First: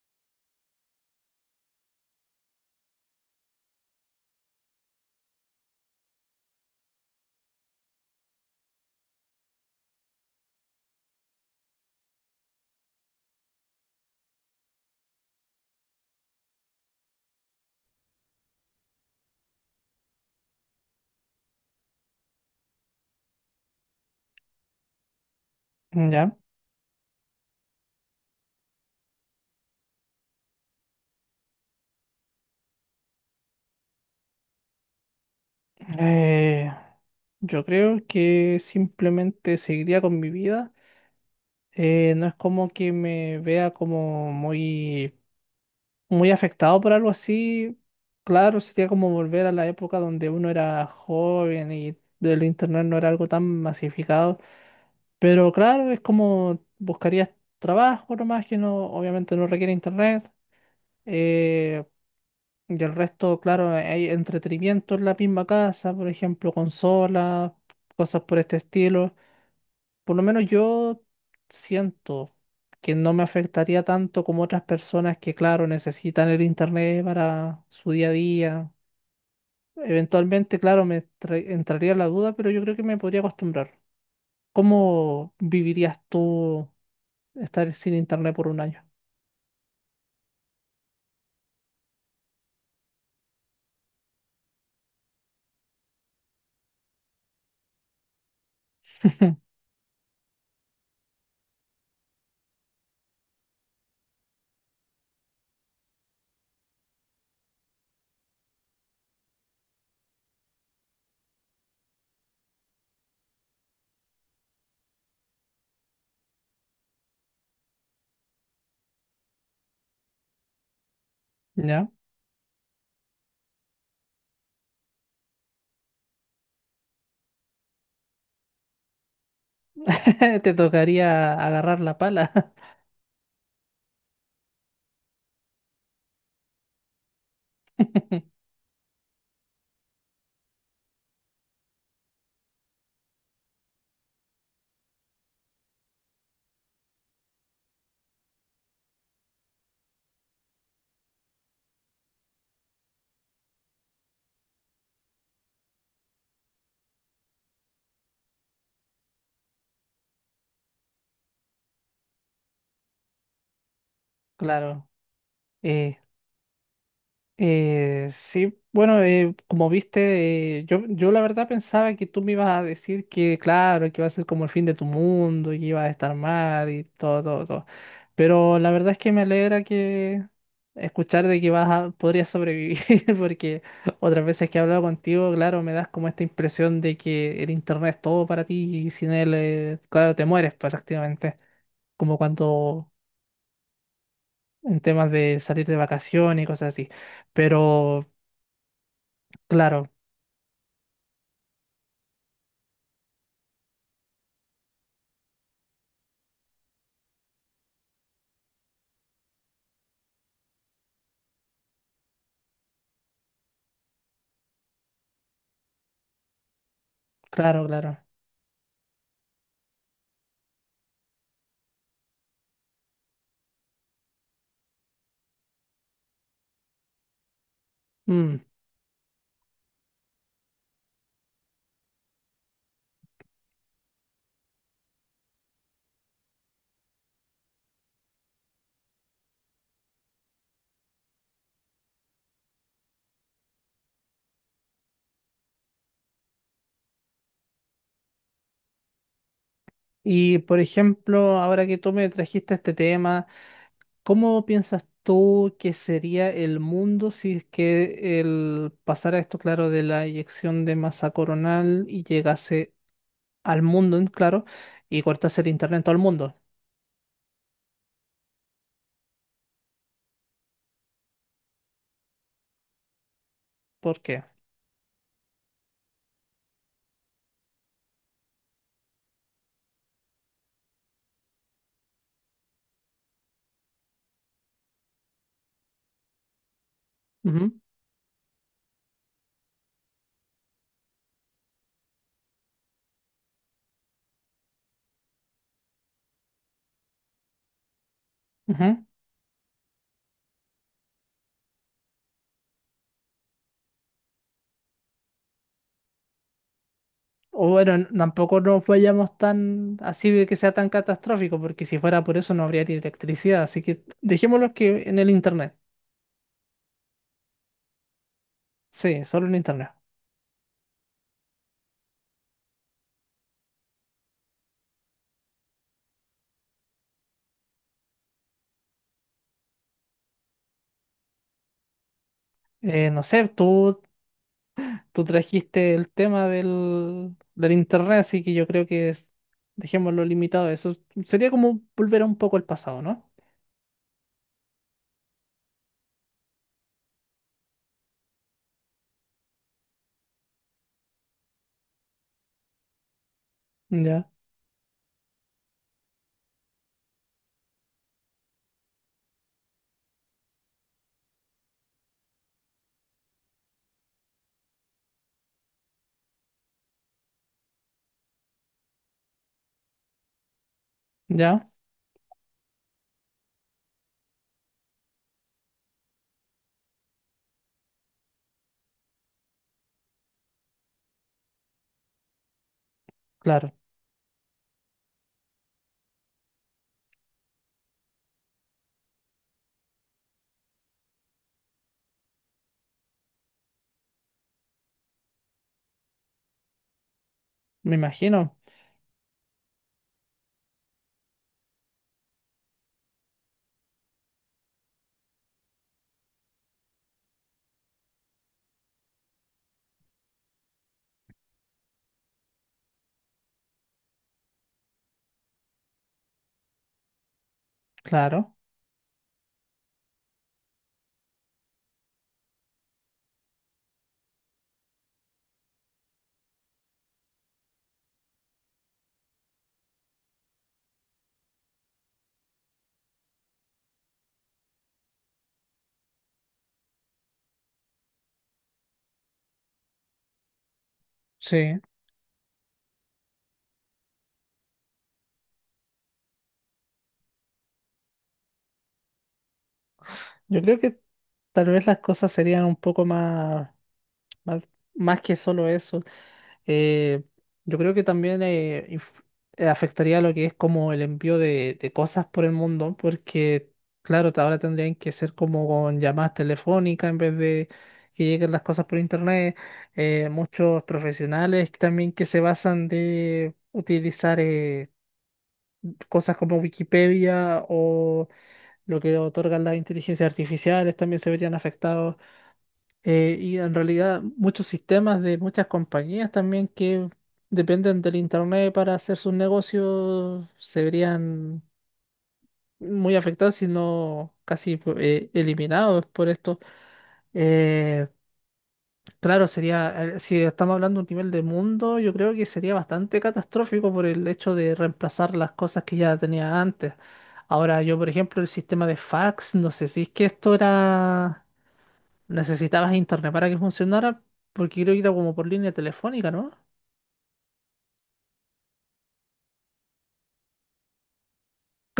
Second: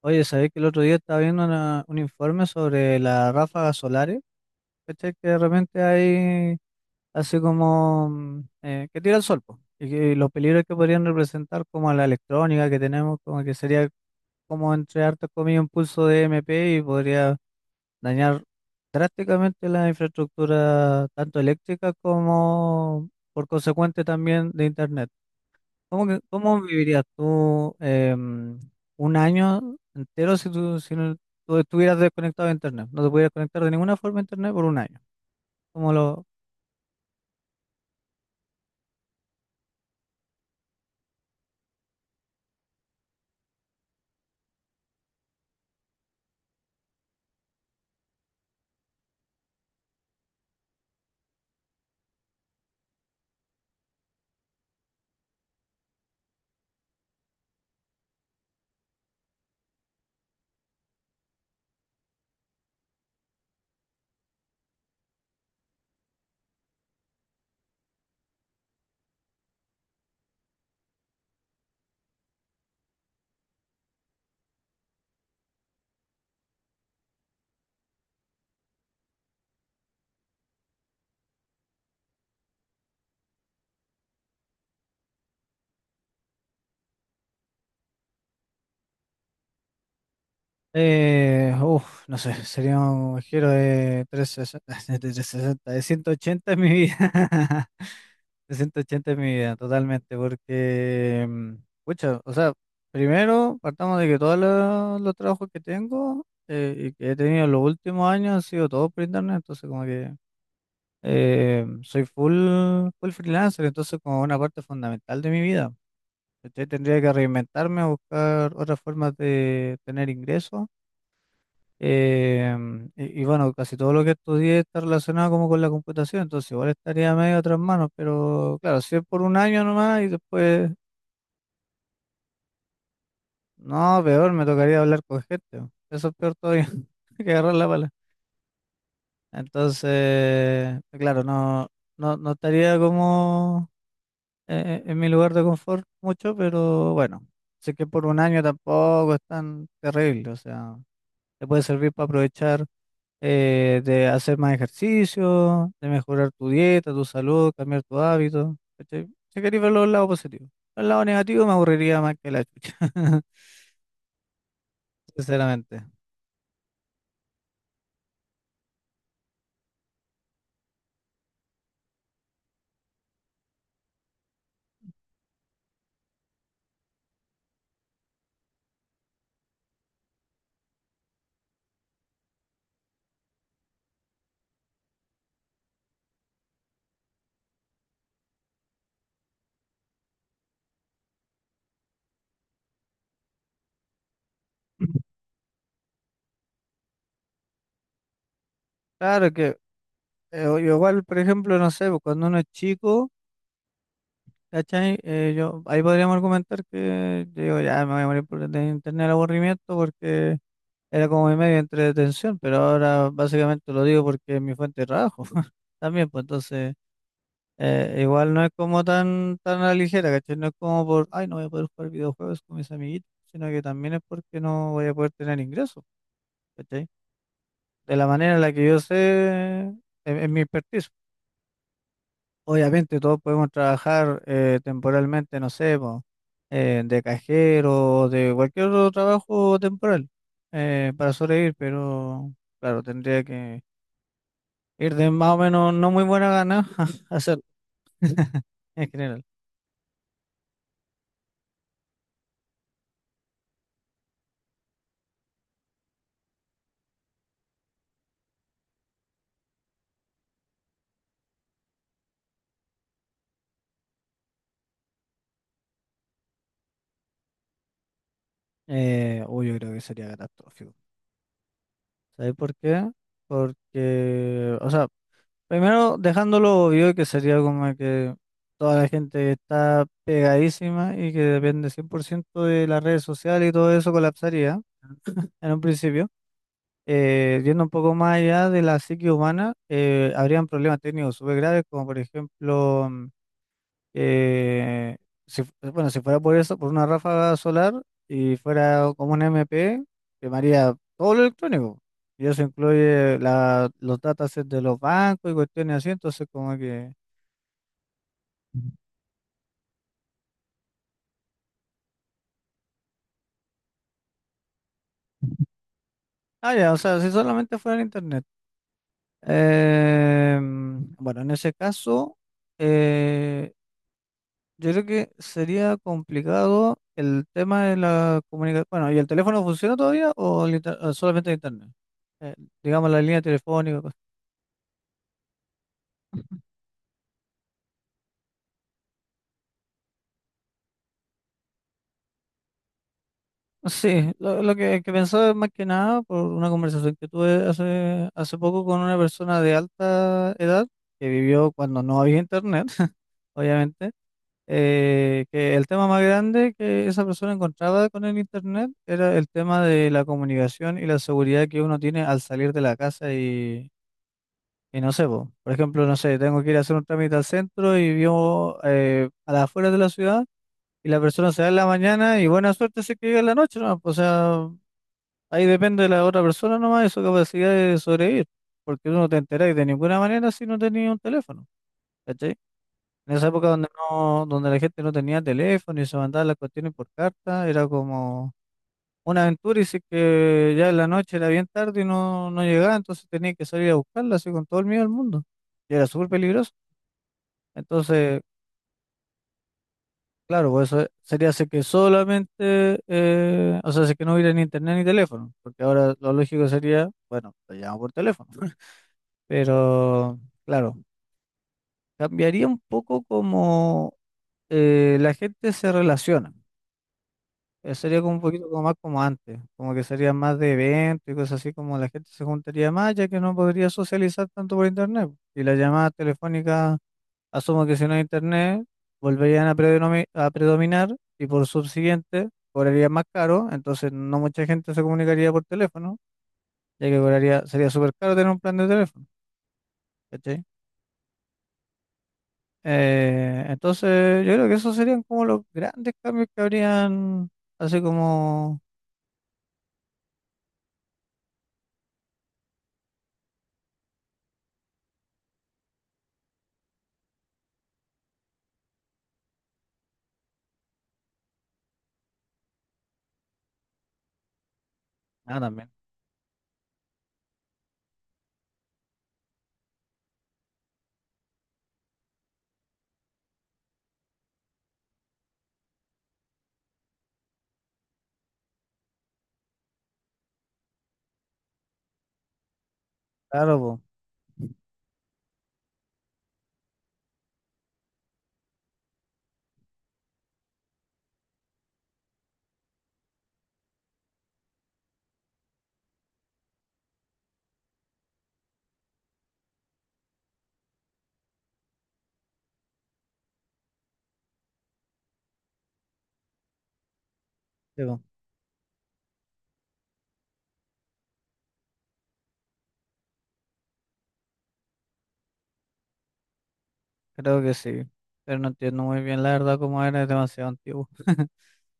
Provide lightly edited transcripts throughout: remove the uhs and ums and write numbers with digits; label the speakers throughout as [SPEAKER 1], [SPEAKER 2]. [SPEAKER 1] Oye, ¿sabés que el otro día estaba viendo un informe sobre las ráfagas solares? ¿Cachai? Que de repente hay así como que tira el sol, po, y que los peligros que podrían representar como a la electrónica que tenemos, como que sería como entre hartas comillas un pulso de MP y podría dañar drásticamente la infraestructura tanto eléctrica como por consecuente también de internet. ¿Cómo,
[SPEAKER 2] Ya.
[SPEAKER 1] cómo vivirías tú un año entero si tú, tú estuvieras desconectado de internet? No te pudieras conectar de ninguna forma a internet por un año. ¿Cómo lo...?
[SPEAKER 2] Eh, yo creo que simplemente seguiría con mi vida. No es como que me vea como muy afectado por algo así. Claro, sería como volver a la época donde uno era joven y del internet no era algo tan masificado. Pero claro, es como buscarías trabajo nomás que no, obviamente no requiere internet. Eh, Y el resto, claro, hay entretenimiento en la misma casa, por ejemplo, consolas, cosas por este estilo. Por lo menos yo siento que no me afectaría tanto como otras personas que, claro, necesitan el internet para su día a día. Eventualmente, claro, entraría la duda, pero yo creo que me podría acostumbrar. ¿Cómo vivirías tú estar sin internet por un año?
[SPEAKER 1] No sé, sería un giro de 360, de 360, de 180 en mi vida. De 180 en mi vida, totalmente, porque... pucha, o sea, primero partamos de que todos los trabajos que tengo y que he tenido en los últimos años han sido todos por internet, entonces como que... soy full freelancer, entonces como una parte fundamental de mi vida. ¿Cachai? Tendría que reinventarme, buscar otras formas de tener ingresos.
[SPEAKER 2] ¿Ya?
[SPEAKER 1] eh, y bueno, casi todo lo que estudié está relacionado como con la computación, entonces igual estaría medio a otras manos, pero claro, si es por un año nomás y
[SPEAKER 2] Te
[SPEAKER 1] después,
[SPEAKER 2] tocaría agarrar la pala.
[SPEAKER 1] no, peor, me tocaría hablar con gente. Eso es peor todavía que agarrar la pala. Entonces, claro, no estaría como es mi lugar de confort mucho, pero bueno, sé que por un año tampoco es tan terrible, o sea, te puede servir para aprovechar de hacer más ejercicio, de mejorar tu dieta, tu salud, cambiar tu hábito. ¿Cachai? Si querés ver los lados positivos. El lado negativo me aburriría más que la chucha,
[SPEAKER 2] Claro.
[SPEAKER 1] sinceramente.
[SPEAKER 2] Eh, sí, bueno, como viste, yo la verdad pensaba que tú me ibas a decir que, claro, que iba a ser como el fin de tu mundo y que ibas a estar mal y todo. Pero la verdad es que me alegra que escuchar de que vas a, podrías sobrevivir, porque otras veces que he hablado contigo, claro, me das como esta impresión de que el internet es todo para ti y sin él, claro, te mueres prácticamente como cuando en temas de salir de vacaciones y cosas así. Pero
[SPEAKER 1] Claro que
[SPEAKER 2] claro,
[SPEAKER 1] igual, por ejemplo, no sé, pues, cuando uno es chico, ¿cachai? Ahí podríamos argumentar que yo digo, ya me voy a morir por de internet el aburrimiento. Era como mi medio de entretención, pero ahora básicamente lo digo porque es mi fuente de trabajo también, pues entonces
[SPEAKER 2] claro, claro.
[SPEAKER 1] igual no es como tan a la ligera. ¿Cachai? No es como por, ay, no voy a poder jugar videojuegos con mis amiguitos, sino que también es porque no voy a poder tener ingresos. ¿Cachai? De la manera
[SPEAKER 2] Mm.
[SPEAKER 1] en la que yo sé, en mi expertise. Obviamente todos podemos trabajar temporalmente, no sé, po, de cajero, de cualquier otro trabajo temporal para sobrevivir, pero claro, tendría que ir de más o menos no muy buena gana a hacer en general.
[SPEAKER 2] Y por ejemplo, ahora que tú me trajiste este tema, ¿cómo piensas tú que sería el mundo si es que el pasara esto, claro, de la eyección de masa coronal y llegase al mundo, en claro, y cortase el internet en todo el mundo?
[SPEAKER 1] Yo creo que sería catastrófico. ¿Sabes por qué?
[SPEAKER 2] ¿Por qué?
[SPEAKER 1] Porque, o sea, primero dejándolo obvio que sería como que toda la gente está pegadísima y que depende 100% de las redes sociales y todo eso colapsaría en un principio.
[SPEAKER 2] Ujú,
[SPEAKER 1] Yendo un poco más allá de la psique humana, habrían problemas técnicos súper graves, como por ejemplo. Eh, bueno, si fuera por eso, por una ráfaga solar y
[SPEAKER 2] ujú.
[SPEAKER 1] fuera como un MP, quemaría todo lo electrónico. Y eso incluye los datasets de los bancos y cuestiones así, entonces como que...
[SPEAKER 2] O bueno, tampoco nos vayamos tan así de que sea tan catastrófico, porque si fuera por eso no habría ni electricidad, así que dejémoslo que en el internet.
[SPEAKER 1] Ah, ya, o sea, si solamente fuera el internet.
[SPEAKER 2] Sí, solo en internet.
[SPEAKER 1] Bueno, en ese caso, eh, yo creo que sería complicado el tema de la comunicación. Bueno, ¿y el teléfono funciona todavía o el o solamente el internet? Eh, digamos la
[SPEAKER 2] No
[SPEAKER 1] línea
[SPEAKER 2] sé,
[SPEAKER 1] telefónica.
[SPEAKER 2] tú trajiste el tema del internet, así que yo creo que dejémoslo limitado a eso. Sería como volver un poco al pasado, ¿no?
[SPEAKER 1] Sí, que pensaba es más que nada por una conversación que tuve hace poco con una persona de alta edad que vivió cuando no había internet, obviamente,
[SPEAKER 2] Ya,
[SPEAKER 1] que el tema más grande que esa persona encontraba con el internet era el tema de la comunicación y la seguridad que uno tiene al salir de la casa y no sé, po, por ejemplo, no sé, tengo que ir a hacer un trámite al centro y vivo a las afueras de la ciudad y la persona se va
[SPEAKER 2] ya,
[SPEAKER 1] en la mañana y buena suerte se que llega en la noche, ¿no? O sea... Ahí depende de la otra persona nomás y su capacidad de sobrevivir, porque tú no te enterás de ninguna manera si no tenías un teléfono, ¿cachai? En esa época
[SPEAKER 2] claro,
[SPEAKER 1] donde donde la gente no tenía teléfono y se mandaban las cuestiones por carta, era como una aventura y sí que ya en la noche era bien tarde y no llegaba, entonces tenía que salir a buscarla así con todo el miedo del mundo. Y era súper peligroso.
[SPEAKER 2] me
[SPEAKER 1] Entonces,
[SPEAKER 2] imagino,
[SPEAKER 1] claro, pues eso sería así que solamente, o sea, así que no hubiera ni internet ni teléfono, porque ahora lo lógico sería, bueno, te llamo por teléfono. Pero, claro, cambiaría un poco como la gente se relaciona. Sería como un
[SPEAKER 2] claro,
[SPEAKER 1] poquito como más como antes, como que sería más de eventos y cosas así, como la gente se juntaría más, ya que no podría socializar tanto por internet. Y las llamadas telefónicas, asumo que si no hay internet, volverían a, a predominar y por subsiguiente cobraría más caro, entonces no mucha gente se comunicaría por teléfono, ya que cobraría, sería súper caro tener un plan de teléfono, ¿cachai?
[SPEAKER 2] sí.
[SPEAKER 1] Entonces, yo creo que esos serían como los grandes cambios que habrían, así como...
[SPEAKER 2] Yo creo que tal vez las cosas serían un poco más... Más, más que solo eso. eh, yo creo que también afectaría lo que es como el envío de cosas por el mundo, porque claro, ahora tendrían que ser
[SPEAKER 1] Ah,
[SPEAKER 2] como
[SPEAKER 1] también.
[SPEAKER 2] con llamadas telefónicas en vez de que lleguen las cosas por internet. Muchos profesionales también que se basan de utilizar cosas como Wikipedia o lo que otorgan las inteligencias artificiales también se verían afectados. Y en
[SPEAKER 1] Claro, po,
[SPEAKER 2] realidad muchos sistemas de muchas compañías también que dependen del internet para hacer sus negocios se verían muy afectados, si no eliminados por esto. Eh, claro, sería, si estamos hablando de un nivel de mundo, yo creo que sería bastante catastrófico por el hecho de reemplazar las cosas que ya tenía antes. Ahora, yo,
[SPEAKER 1] sí,
[SPEAKER 2] por
[SPEAKER 1] po,
[SPEAKER 2] ejemplo, el sistema de fax, no sé si es que esto era... Necesitabas internet para que funcionara, porque creo que era como por línea telefónica, ¿no?
[SPEAKER 1] creo que sí, pero no entiendo muy bien la verdad cómo era, es demasiado antiguo.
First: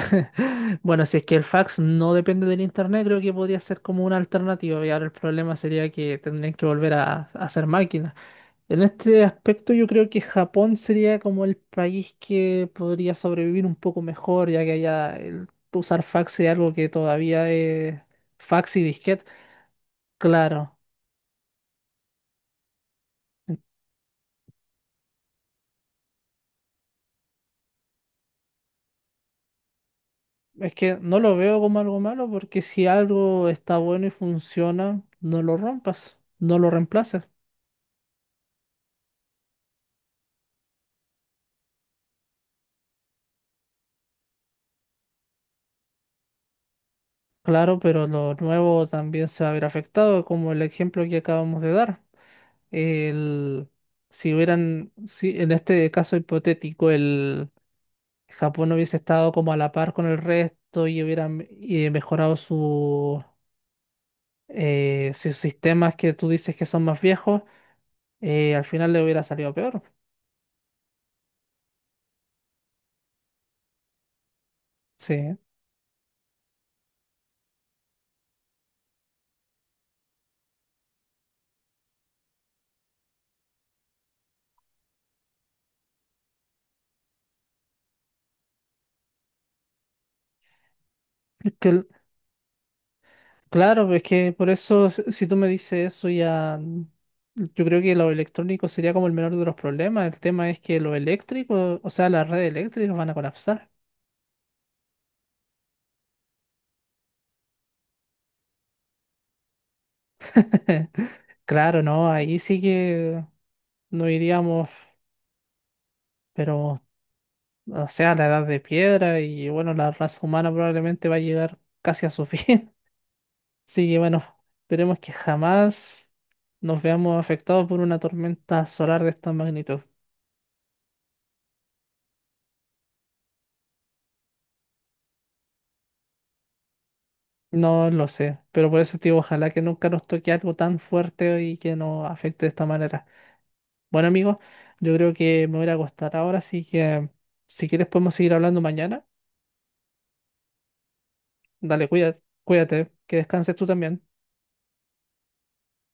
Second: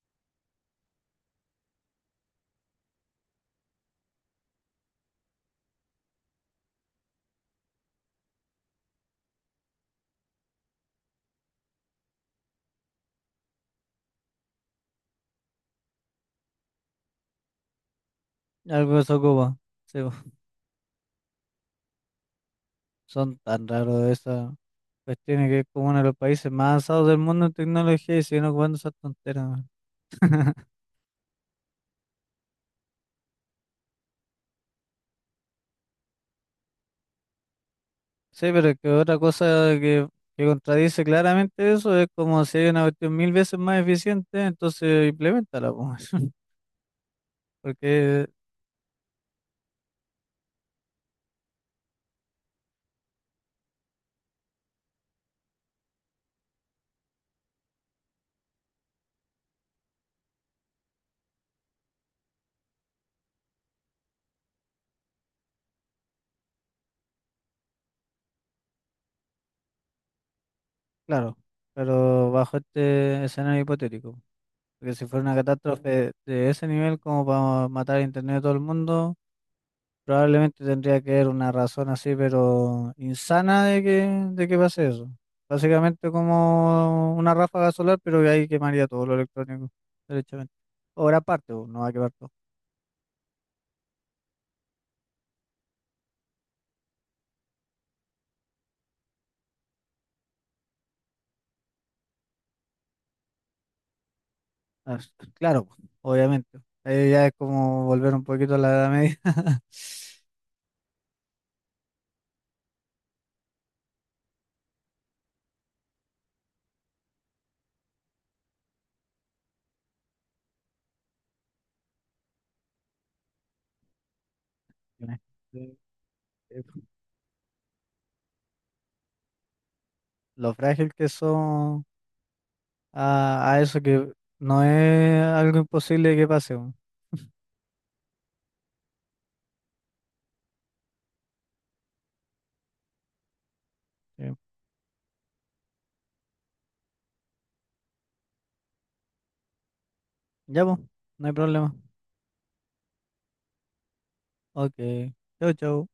[SPEAKER 2] Bueno, si es que el fax no depende del internet, creo que podría ser como una alternativa. Y ahora el problema sería que tendrían que volver a hacer máquinas. En este aspecto, yo creo que Japón sería como el país que podría sobrevivir un poco mejor, ya que allá el usar fax sería algo que todavía es fax y
[SPEAKER 1] Algo de
[SPEAKER 2] disquete.
[SPEAKER 1] ocupa, sí, po,
[SPEAKER 2] Claro.
[SPEAKER 1] son tan raros esas cuestiones que es como uno de los países más avanzados del mundo en tecnología y siguen ocupando esas tonteras, man.
[SPEAKER 2] Es que no lo veo como algo malo porque si algo está bueno y funciona, no lo rompas, no lo reemplaces.
[SPEAKER 1] Sí, pero es que otra cosa que, que contradice claramente eso es como si hay una cuestión mil veces más eficiente, entonces implementala,
[SPEAKER 2] Claro, pero
[SPEAKER 1] porque,
[SPEAKER 2] lo nuevo también se va a ver afectado, como el ejemplo que acabamos de dar. El, si hubieran, si en este caso hipotético, el Japón hubiese estado como a la par con el resto y hubieran mejorado sus sistemas que tú dices que son más viejos, al final le hubiera salido peor.
[SPEAKER 1] claro, pero bajo este escenario hipotético, porque si fuera una
[SPEAKER 2] Sí.
[SPEAKER 1] catástrofe de ese nivel como para matar a internet a todo el mundo, probablemente tendría que haber una razón así, pero insana de que pase eso. Básicamente como una ráfaga solar, pero que ahí quemaría todo lo electrónico, derechamente. O gran parte, pues,
[SPEAKER 2] Que
[SPEAKER 1] no va a quemar todo.
[SPEAKER 2] Claro, es que por eso, si tú me dices eso, ya yo creo que lo electrónico sería como el menor de los problemas. El tema es que lo eléctrico, o sea, las redes eléctricas van a colapsar.
[SPEAKER 1] Ah, Claro, pues, obviamente. Ahí ya es como volver un poquito a la Edad Media.
[SPEAKER 2] Claro, no, ahí sí que no iríamos, pero, o sea, la edad de piedra y bueno, la raza humana probablemente va a llegar casi a su fin. Así que bueno, esperemos que
[SPEAKER 1] Sí,
[SPEAKER 2] jamás
[SPEAKER 1] eh,
[SPEAKER 2] nos veamos afectados por una tormenta solar de esta magnitud.
[SPEAKER 1] lo frágil que son a eso que no es algo imposible que pase, weón.
[SPEAKER 2] No lo sé, pero por eso, tío, ojalá que nunca nos toque algo tan fuerte y que nos afecte de esta manera. Bueno,
[SPEAKER 1] Sí.
[SPEAKER 2] amigos, yo creo que me voy a ir a acostar ahora, así que si quieres podemos seguir hablando mañana.
[SPEAKER 1] Ya, pues, no hay problema.
[SPEAKER 2] Dale, cuídate, cuídate, que descanses tú también.
[SPEAKER 1] Ok, chau, chau.